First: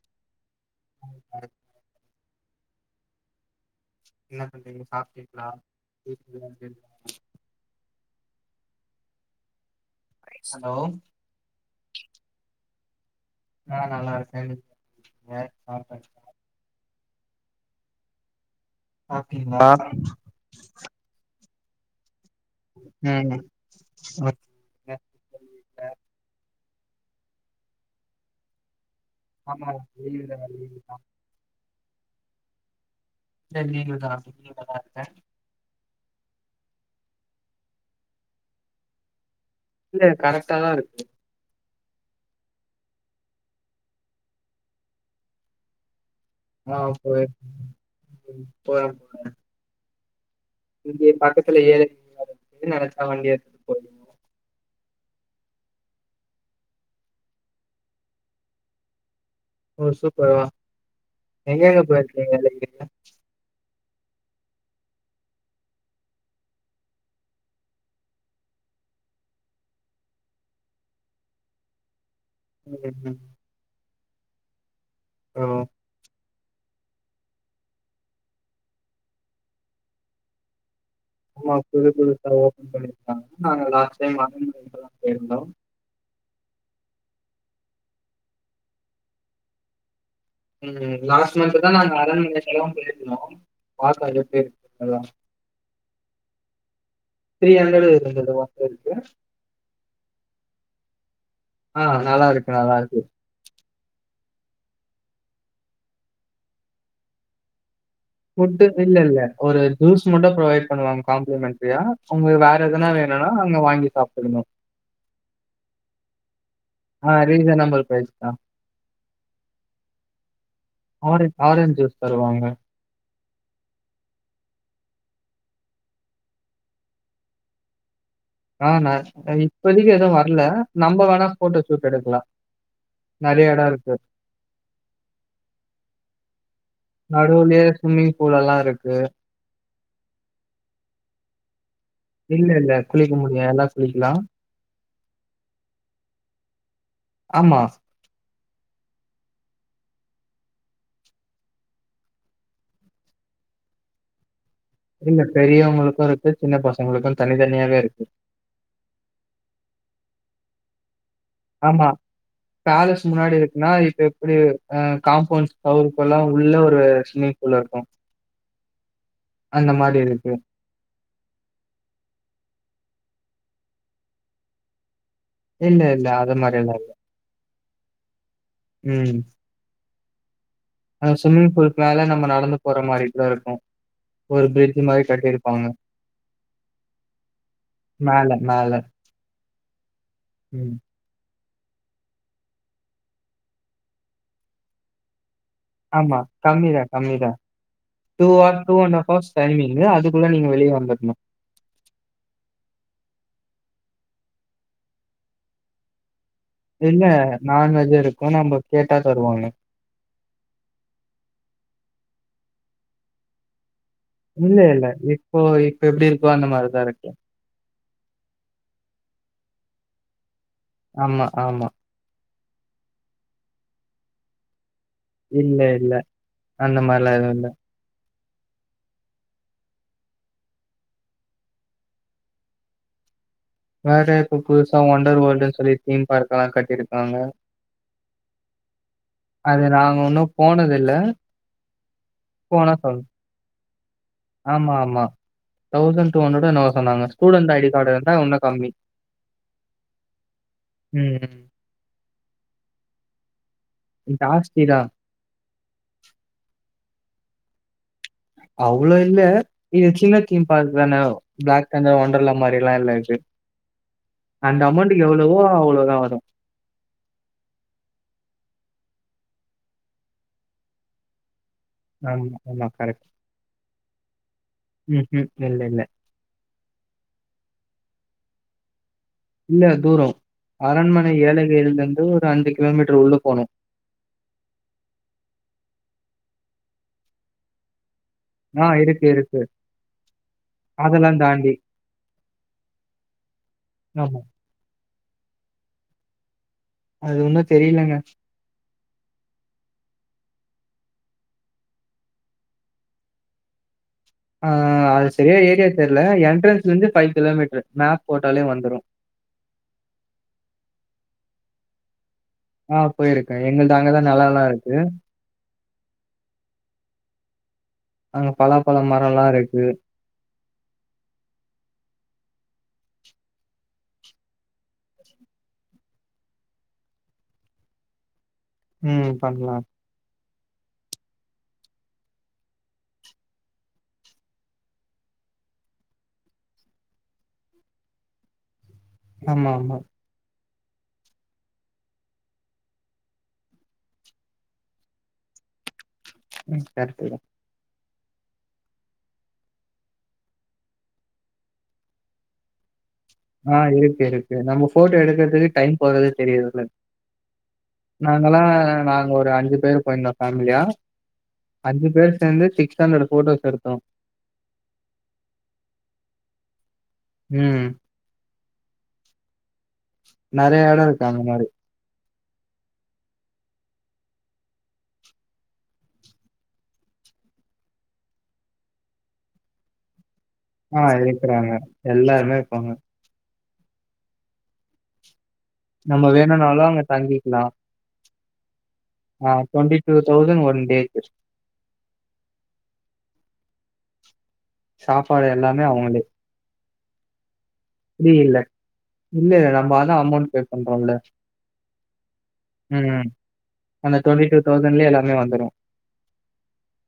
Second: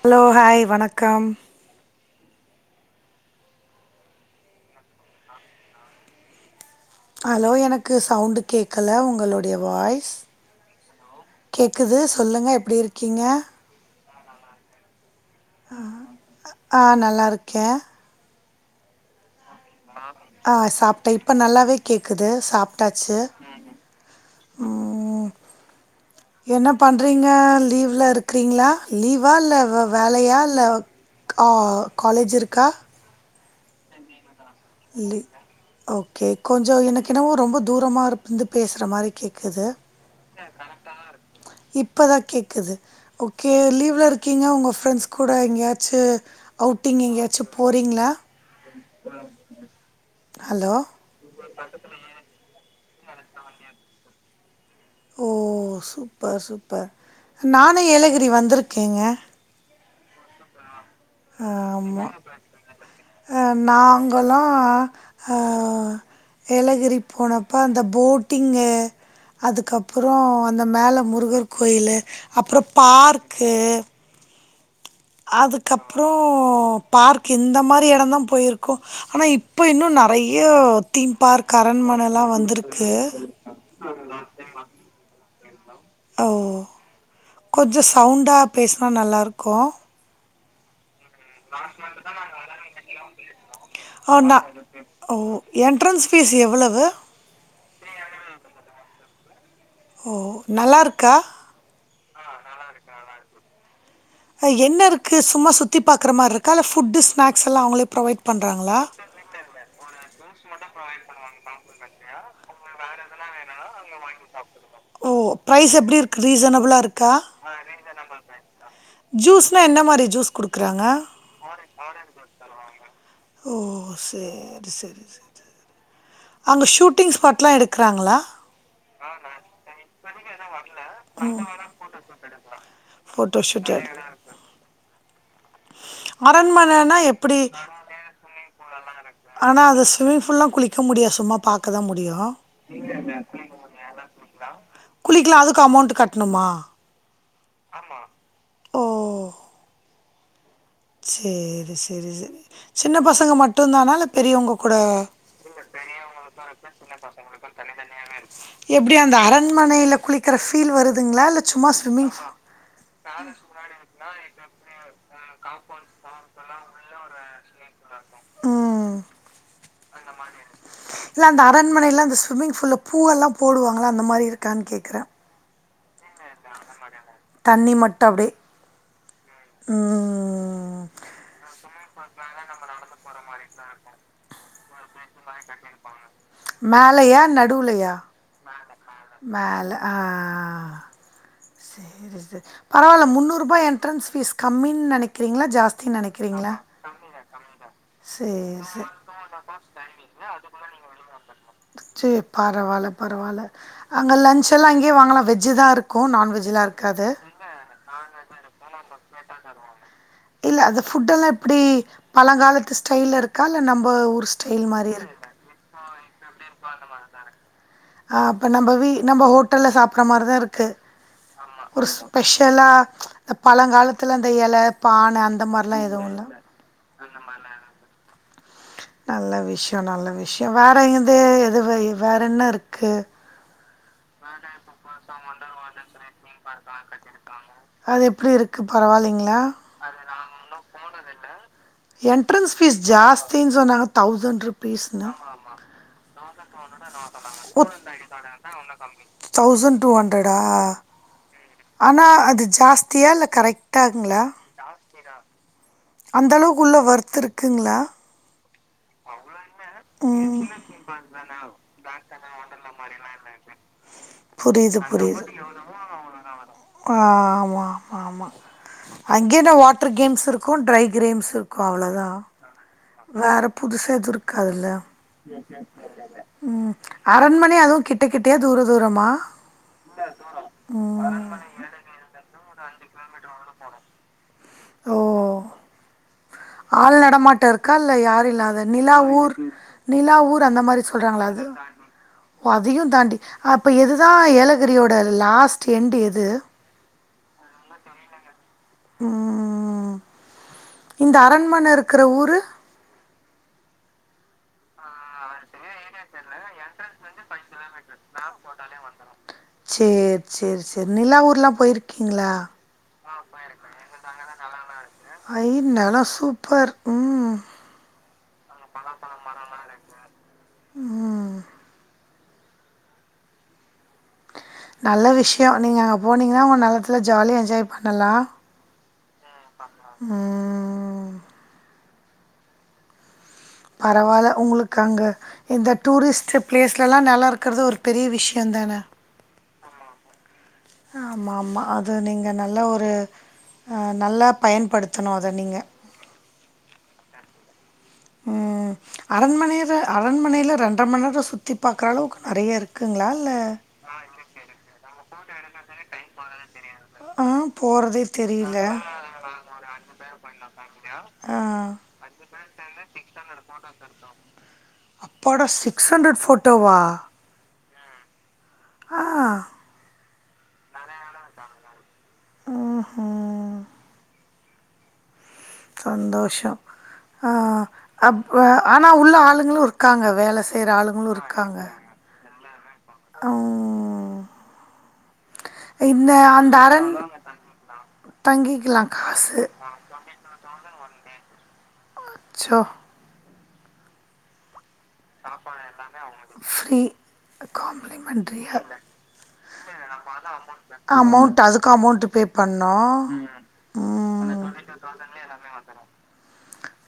Hello hi வணக்கம் என்ன பண்றீங்க சாப்பிட்டீங்களா [unintelligible] ஹலோ எனக்கு சவுண்டு கேக்கல உங்களுடைய வாய் ஹலோ கேக்குது சொல்லுங்க எப்படி இருக் ஆ நல்லா இருக் கேன் ஆ ஆ நல் லா இருக்கேன் ஓ ஆ சாப்ட்டேன் இப்ப நல்லாவே கேக் கேக்குது சாப்டாச்சி ம் ஓகே. ம் என்ன பண்ணுறீங்க லீவ்வுல இருக்கிறீங்களா லீவா இல்லை ஆமா லீவுதா வேலையா இல்லை லீவுதா கா காலேஜ் இருக்கா செரி [unintelligible] ன்றி ஓகே கொஞ்சம் எனக்கு என்னவோ ரொம்ப தூரமா இருந்து பேசுற மாதிரி கேக் இல்ல கரெக்ட்டா தான் இருக்கு இப்போ தான் கேக்குது ஓகே லீவ்வுல இருக்கீங்க உங்கள் ஃப்ரெண்ட்ஸ் கூட எங்கேயாச்சு ஆ அவுட்டிங் போறேன் எங்கேயாச்சு போறீங்களா? [unintelligible] ஹலோ இங்கே பக்கத்துல ஏற நர ஆ வண்டி எடுத்து போ ஓ சூப்பர் சூப்பர் நானே ஏலகிரி வந்திருக்கேங்க ஓ சூப்பர் ஆ ஆமா அ நா ங்கெல்லா அ ஏலகிரி போனப்ப அந்த போட்டிங்கு அதுக்கப்புறோ அந்த மேல முருகர் கோயிலு அப்புறோ ம் ம் பார்க்கு ஓ அதுக்கப்புறோ ஓ பார்க் இந்த மாரி எடம்தா போயிருக்கு ஆனால் இப்ப இன்னு நெறைய தீம் ஆமா பார்க் புது அரண்மனலா புதுசா ஓபன் வந்திருக்கு. பண்ணிருக்காங்க நாங்க லாஸ்ட் டைம் அம்முறைல்லா போயிருந்தோ ஒள கொஞ்சோ சவுண்டா பேசனா நல்லா இருக்கு ம் லாஸ்ட் மந்த் தான் நாங்க அரண்மனைக்கெல்லாம் போயிருந்தோம். பார்த்தோம் ஆ நா எப்படி இருக்குன்றதெல்லாம். ஓ என்டரன்ஸ் பீஸ் எவ்வளவு [unintelligible] ஒ பேருக்கு ஓ நல்லா இருக்கா ஆ நல்லா இருக்கு நல்லா இருக்கு அ என்ன இருக்கு சும்மா சுத்தி பாக்குற மாரி இருக்க ஃபுட் ஸ்னாக்ஸ்ல்லா அவுங்களே ஃபுட்டு இல்ல இல்ல ஒரு ஜூஸ் மட்டு ப்ரொவைட் பண்ணுவாங்க காம்ப்ளிமென்ட்ரியா உங்க வேற எதனா வேணும்னா அங்க வாங்கி சாப்ட்க்குணு கிரீசன ஆ ரீசனபல் பிரைஸ்தா ஜூஸ்ன்னா என்ன மாறி ஜூஸ் குடுக்குறாங்க ஆரஞ் ஆரஞ்ச் ஜூஸ் தருவாங்க. ஓ சேரி சேரி ச ச அங்க ஷூட்டிங் ஸ்பாட்லா எடுக்கிறாங்களா ஆ நா இப்போதைக்கு எதுவு வரல நம்ம வேணா போட்டோ சூட் எடுக்கலா ஃபோட்டோ நெறைய எடோ ஷூட் எடு இருக்கு அரண்மனனா எப்பிடி நடுவுலயே ஸ்விம்மிங் பூல் எல்லாம் இருக்கு. ஆனா அது திவி ஃபுல்லா குழிக்க முடியா சும்மா பாக் இல்ல இல்ல குளிக்க முடியு எல்லா குளிக்கலா குளிக்கலா அதுக்கு அமௌண்ட் கட்டணுமா ஆமா ஓ சேரி சேரி சேரி சின்ன பசங்க மட்டுதானா இல்ல பெரியவங்க கூட இல்ல பெரியவங்களுக்கும் இருக்கு. சின்ன பசங்களுக்கும் தனித்தனியாவே இருக்கு. எப்டி அந்த அரண்மனைல குளி க்கிற ஃபீல் வருது ஆமா பேலஸ் முன்னாடி இருக்குன்னா இப்ப எப்டி ஆ காம்பவுண்ட் சவுரு ஃபுல்லா உள்ள ஒரு ஸ்விம்மிங் பூல் இருக்கு ம் இருக்கு. இல்ல அந்த அரண்மனைல அந்த ஸ்விம்மிங் பூல்ல பூ எல்லா போடுவாங்கல அந்த மாரி இருக்கான் கேக்குறே இல்ல இல்ல அது மாரியல்லா இல்ல தண்ணி மட்டு அப்டே ம் ம் அந்த ஸ்விமிங் பூல்கு மேல நம்ம நடந்து போற மாரி கூட இருக்கு ஒரு பிரிட்ஜு மாரி கட்டிருப்பாங்க மேலயா நடுவுலயா மேல மேல மேல ஆ ம் பரவால்ல முன்னூறுபா என்ட்ரன்ஸ் ஃபீஸ் கம்மின் நெனைக்கிறீங்ளா ஜாஸ்தின் ஆமா. நெனக்கிறீங்ளா கம்மி தான் கம்மி தான். ஹார்ஸ் சேர் சேர் ஹவர்ஸ் டைமிங்கு. அதுக்குள்ள நீங்க வெளிய வந்துரணும். சேர் பரவால்ல பரவால்ல அங்க லன்ச் எல்லா அங்கயே வாங்கலா வெஜ்ஜு தா இரு க்கு நான்வெஜ் இல்ல நான்வெஜ்ஜு இருக்கு நம்ப கேட்டா தருவாங்க இல்ல அது ஃபுட்டெல்லா எப்டி பழங்காலத்து ஸ்டைல்ல இருக்கா இல்ல நம் இல்ல இல்ல இப்போ இப்ப எப்டிருக் கோ அந்த மாரி தாருக்கு ஆ அப்ப நம்ப வீ நம்ப ஹோட்டல்ல சாப்புர மாரிதா இரு க்கு ஆமா, ஆமா. ஒர் ஸ்பெஷ் ஷலா பழங்காலத்துல அந்த எல பான அந்த இல்ல மாரிலா இல்ல எதுவு அந்த மார்லா எதுவு இல்ல நல்ல விஷ்யொ நல்ல விஷ்யொ வேற எது எதுவ வேற என்ன இருக்கு? மேட இப்ப புதுசா ஒண்டர் வேல்டு சொல்லி தீம் பார்க் எல்லா கட்டிருக்காங்க அது எப்டி இருக்கு பரவால்லைங்களா அது நாங்க உன்னு போனது இல்ல என்ட்ரென்ஸ் ஃபீஸ் ஜாஸ்தின் சொன்னாங்க தௌசண்ட் ஆமா, ரூபீஸ் ஆமா. னா என்னவோ சொன்னாங்க. ஸ்டூடண்ட் ஐடி கார்டு இருந்தா இன்னும் கம்மி. தௌசண்ட் டூ ஹண்ட்ரட்டா ம். ஆனா அது ஜாஸ்தியா இல்ல கரெக்ட்டாங்களா ஜாஸ்தி தான். அந்த அளவுக்கு உள்ள வொர்த் இருக்குங்களா அவ்ளோ இல்ல. இது சின்ன ம் தீம் பார்க் தானே. பிளாக் தண்டர் வொண்டர்லா மாரிலாம் இல்ல இது. அந்த புரியுது அமௌண்ட் புரியுது எவ்வளவோ அவ்வளோ தான் வரும். ஆ ஆமா ஆமா ஆமா அங்கே தான் வாட்டர் கேம்ஸ் இருக்கும் ட்ரை கேம்ஸ் அவ்ளோதான் ஆமா, ஆமா. கரெக்ட். வேற புதுசா எது இருக்காதுல்ல ம்ஹ்ம். இல்ல, இல்ல. ம் அரண்மணை அதும் கிட்ட கிட்டயா தூர தூரமா இல்ல தூரம் அரண்மனை ஏழகிரிலலிருந்து ஒரு அஞ்சி கிலோமீட்டர் உள்ள போனும் ஓ ஆள் நடமாட்டம் இருக்கா இல்ல யார் இல்ல அது ஆ இருக்கு, நிலாவூர் இருக்கு. நிலாவூர் அந்த மாதிரி அதெல்லாம் சொல்றாங்கள அது தாண்டி. ஓ அதையும் தாண்டி அப்ப எதுதான் ஆமா. ஏலகிரியோ ல்ல லாஸ்ட் எண்ட் எது அது ஒன்னோ தெரிலங்க ம் இந்த அரண்மனை இருக்கற ஊரு ஆ அது செரியா ஏரியா தெரியல என்ட்ரன்ஸ் ல இருந்து ஃபைவ் கிலோமீட்டர் மேப் போட்டாலே வந்துரும். சேர் சேர் சேர் நிலாவூர்லாம் போயிருக் கீங்களா ஆ போயிருக்கேன் எங்கள்து அங்க தான் நெலம்லா இருக் ஐ நெலம் சூப்பர் ம் அங்க பலாப்பழ மரம்லாம் இருக்கு. ம் நல்ல விஷயம் நீங்க அங்க போனீங்கன்னா உங்க நெலத்துல ஜாலியா என்ஜாய் பண்ணலாம் ம் பண்ணலாம் ம் பரவாயில்ல உங்களுக்கு அங்க இந்த டூரிஸ்ட் பிளேஸ்லலாம் நெலம் இருக்கறது ஒரு பெரிய விஷயம் தானே ஆமா ஆமா ஆமா ஆமா அது நீங்க நல்ல ஒரு நல்லா பயன்படுத்தணும் அதை நீங்க ம் [unintelligible] ம் அரண்மனையில அரண்மனையில ரெண்டரை மணி நேரம் சுத்தி பாக்குற அளவுக்கு நறைய இருக் ஆ இருக்கு இருக்கு நம்ம போட்டோ எடுக்கு றது டைம் போறதே தெரியாதுல்ல ஆ போகிறதே நாங்கல்லாம் தெரியல நாங்க ஒரு அஞ்சு பேரு போயிருந்தோம் ஃபேமிலியா ஆ அஞ்சு பேர் சேர்ந்து சிக்ஸ் ஹண்ட்ரட் போட்டோஸ் எடுத்தோம் டோவா ம் ஆ நறைய எடொ இருக்கு அந்த மாரி ஓஹோ சந்தோஷொ ஆ அப்ப ஆனா உள்ள ஆளுங்களு இருக்காங்க வேல ஆ இருக்குறாங்க எல்லாருமேஇரு ப்பாங்க அவ் நம்ம வேணுன்னாலு அங்க தங்கிக்லா தங்கி ஆ ட்வென்ட்டி டூ தௌசண்ட் ஒ ன் டேக்கு அச்சோ சாப்பாடு எல்லாமே அவுங்களே காம்ப்ளிமென்ட்ரியா இல்ல, இல்ல. நம்ம அதான் அமௌண்ட் பே பண்றோம்ல. அமெளண்ட் அதுக்கு அமெளண்ட்டு பே பண்ணு ம். அந்த ம் எல்லாமே வந்துரும்.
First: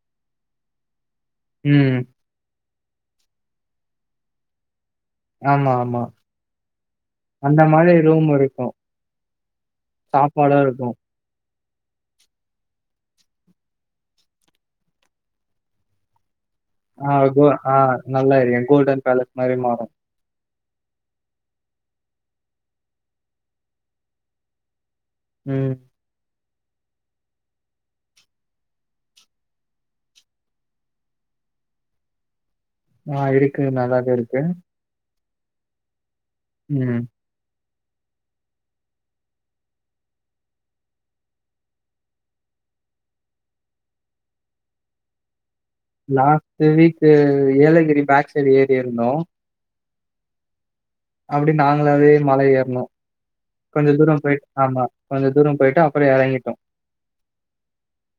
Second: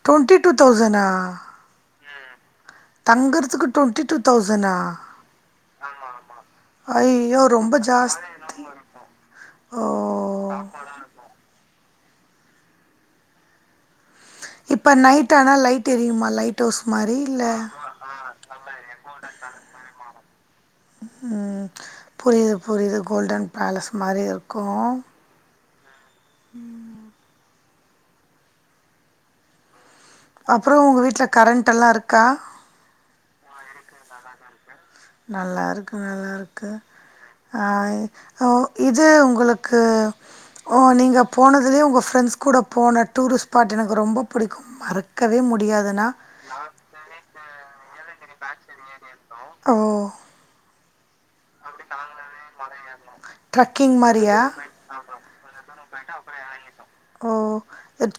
டொண்ட்டி டூ தெளசனா ம். தங்குறதுக்கு ட்வெண்ட்டி டூ தௌசனா? ஆமா ஆமா ஐயோ அந்த ரொம்ப மாரி ஜாஸ் ரூம் இருக்கு ஓ சாப்பாடு இருக்கு இப்ப நைட் ஆனா லைட் எரியுமா லைட் ஹவுஸ் ஆ மாரி இல்ல கோ ஆ நல்லா எரியு கோல்டன் பேலஸ் மாரி மாறு ம் புரிது புரிது கோல்டன் பேலஸ் மாரி இருக்கு ம் ம் அப்றோ உங்க வீட்ல கரண்ட்டல்லா இருக்கா? ஆ இருக்கு நல்லாவே இருக்கு நல்லாருக்கு நல்லா ருக்கு ம். ஆ ஓ இது உங்களுக்கு ஓ நீங்க போனதுலயே உங்க ஃப்ரெண்ட்ஸ் கூட போன டூரிஸ்ட் ஸ்பாட் எனக்கு ரொம்ப புடிக்கு மறக்கவே மு last week Yelagiri packs side ஏறியிருந்தோ ஓ அப்டி நாங்களாவே மல ஏறுனோ கொஞ்ச ட்ரக்கிங் தூரம் மாரியா போயிட் ஆமா கொஞ்ச தூரம் போயிட்டு அப்புற எறங்கிட்டோ ஓ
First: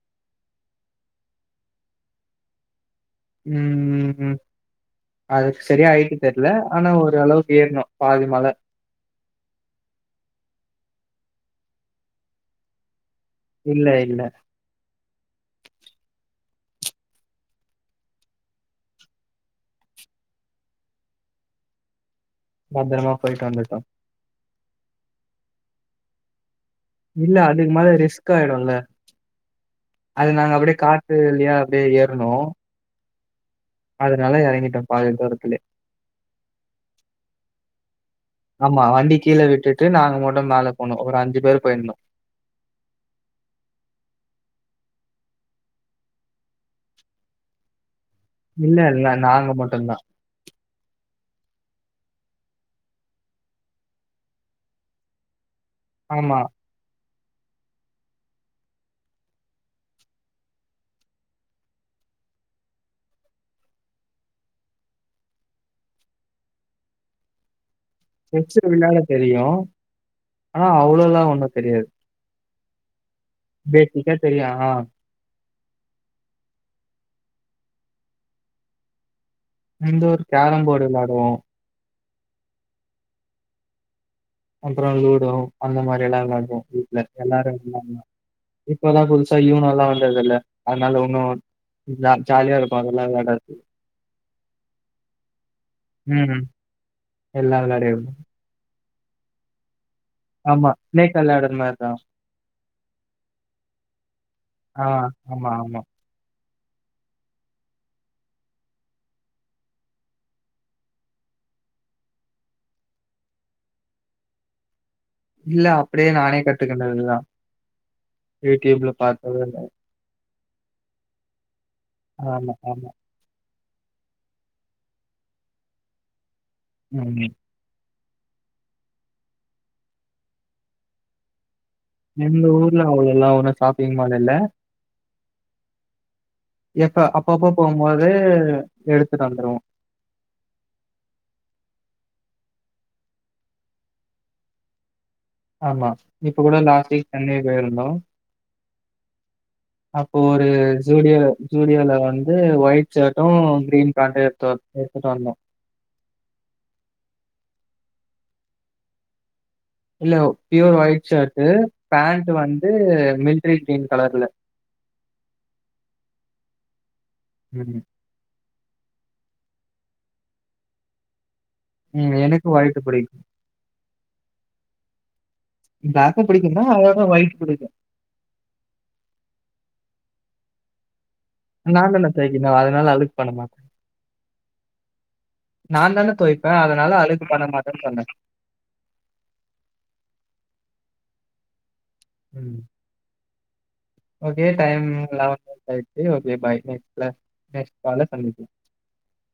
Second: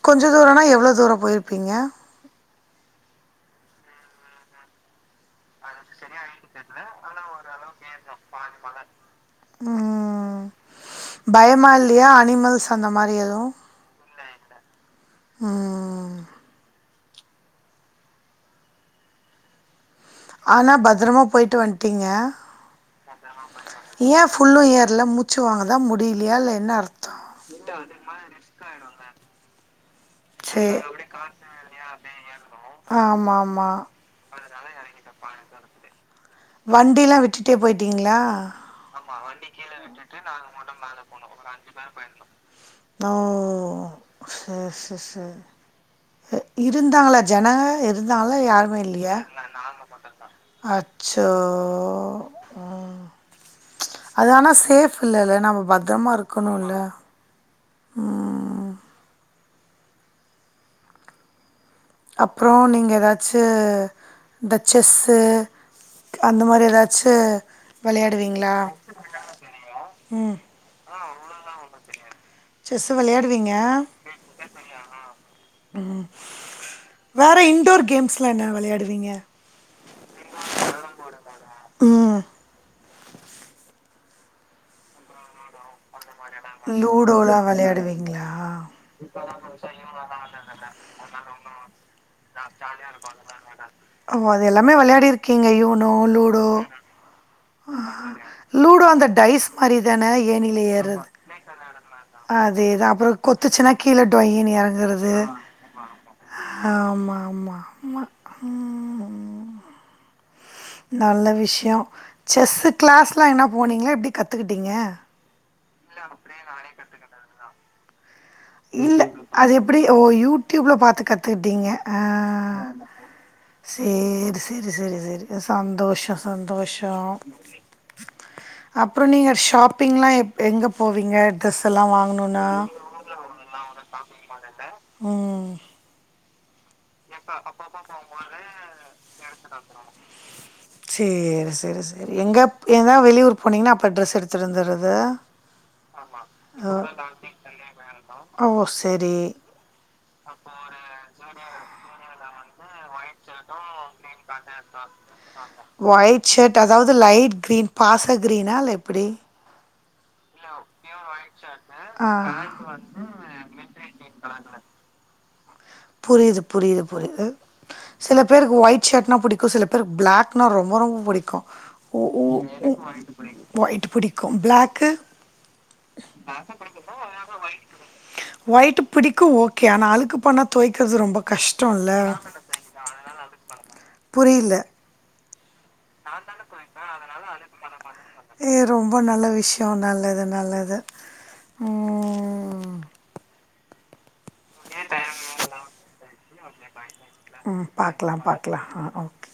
கொஞ்ச தூரம்னா எவ்வளோ தூரம் போயிருப்பீங்க? ம் ம் ம் அது சரியா ஹைட்டு மல. ம் பயமா இல்லயா அனிமல்ஸ் அந்த மாரி எது அப்றோம் இல்ல, இல்ல. உம் ஆனா பத்தரமா போயிட்டு வந்துட்டீங்க பத்தரமா போய்ட்டு வந்துட்டோம் புஃல்லும் ஏரல மூச்சு வாங்கதான் முடியலையா இல்ல என்ன அர்த்தம் இல்ல அதுக்கு மேல ரிஸ்க் ஆயிடும்ல்ல அது நாங்க சே அப்படியே காட்டுவழிய அப்படியே ஏறனும் ஆமா ஆமா அதனால இறங்கிட்டேன் பாதி தூரத்துலே வண்டி எல்லாம் விட்டுட்டே போயிட்டீங்களா ஆமா வண்டி கீழ விட்டுட்டு நாங்க மட்டும் மேல போனோம். ஒரு பேர் போயிருந்தோம். ஓ ஓ சரி செர் செர் இருந்தாங்களா ஜனங்க அது இல்ல இல்ல நாங்க மட்டும்தான் அச்சோ அது ஆனா சேஃப் இல்லல்ல நம பத்திரமா ஆமா. இருக்கணும்ல ஹம் அப்புறம் நீங்க ஏதாச்சு இந்த செஸ்ஸு அந்த மாதிரி ஏதாச்சு விளையாடுவீங்களா? செஸ்விளையாட தெரியும் ம். ஆனா அவ்வளவுல்லாம் ஒண்ணும் தெரியாது செஸ் வெளையாட்டு பேசிக்கா தெரியாதா ஆஹ் உம் வேற இன்டோர் கேம்ஸ்லாம் என்ன வெளையாடுவீங்க இண்டோர் கேரம் போர்டு வெளையாடுவோம் உம் அப்புறம் லூடோ அந்த மாதிரி வெளா வெளாடுவோம் வீட்டுல லூடோலா எல்லாரும் வெளா வெளையாடுவீங்களா? இப்பதாம் புதுசா யுனோல்லாம் வந்தது இல்ல அதனால ஒன்னும் ஜாலியா இருக்கும் அதெல்லாம் விளையாடறது ஓ! அது எல்லாமே வெளையாடி இருக்கீங்க. யூனோ, உம் உம் லூடோ. எல்லாரோடயும் லூடோ அந்த டைஸ் மாரி தானே ஏணில ஏறுறது ஸ்னேக் விளையாடுற மாரி தான். அதேதா அப்புறோம் கொத்துச்சுன்னா கீழே டொய்னு ஆ இறங்கறது ஆமா, ஆமா. ஆமா ஆமா ஆமா நல்ல விஷயோம் செஸ் கிளாஸ்லா என்ன போனீங்களா எப்பிடி கத்துகிட்டீங்க இல்ல அப்படியே நானே கத்துக்கிட்டதுதான் இல்ல அது எப்டி ஓ யூ ட்யூப்ல பாத்து கத்துக்குட்டீங்க ஆமா ஆமா சேரி செரி செரி செரி சந்தோஷொ சந்தோஷொ ம். அப்றோ நீங்க ஷாப்பிங்லா எப் எங்க போவீங்க ட்ரெஸ் எங்க ஊர்ல அவ்ளல்லா ஒ எல்லா வந்துட்டு சாப்படு ம் எப்ப அப்பப்போ போம்போது எடுத்துட்டு வந்துருவோம். சேரி செரி செ எங்க எதா வெளியூர் போனீங்கனா அப்ப ட்ரெஸ் எடுத்துட் வந்துறது ஆமா இப்ப கூட லாஸ்ட் வீக் சென்னை போயிருந்தோ சேரி அப்போ ஒரு ஜூடியோ ஜூடியோல வந் து ஒயிட் ஷர்ட்டும், கிரீன் பேண்ட்டும் எடுத்து வ- எடுத்துட்டு வந்தோம். ஒயிட் ஷர்ட் அதாவுது லைட் கிரீன் பாசக்ரீனா இல்ல எப்புடி இல்ல பியூர் ஒயிட் ஷர்ட்டு ஆ பேன்ட்டு வந்து மில்ட்ரி கிரீன் கலர்ல புரியிது புரியிது புரிது ம். சில பேருக்கு ஒயிட் ஷர்ட்னா புடிக்கு சில பேருக்கு பிளாக்னா ரொம்ப ரொம்ப புடிக்கு உ ம். உ எனக்கு உ‌ ஒயிட் பிடிக்கும். ஒயிட்டு பிடிக்கு பிளாக்கு பிளாக்கும் பிடிக்கும் தான், அதோட ஒயிட் பிடிக்கும். ஒயிட்டு பிடிக்கு ஓகே ஆனா அழுக்கு பண்ணா தொவைக்கிறது ரொம்ப கஷ்டம்ல. நாந்தானெ தொவைக்கனு அதுனால அழுக்கு பண்ண மாட்டே புரியல. அழுக்கு பண்ண மாட்டேன்னு சொன்னேன். ஏ ரொம்ப நல்ல விஷ்யோ நல்லது நல்லது ம். ம். ஓகே டைம் லெவன் மினிட்ஸ் ஆயிர்ச்சு ஓகே பாய் நெக்ஸ் ம் பாக்லா பாக்லா ஆ ஓகே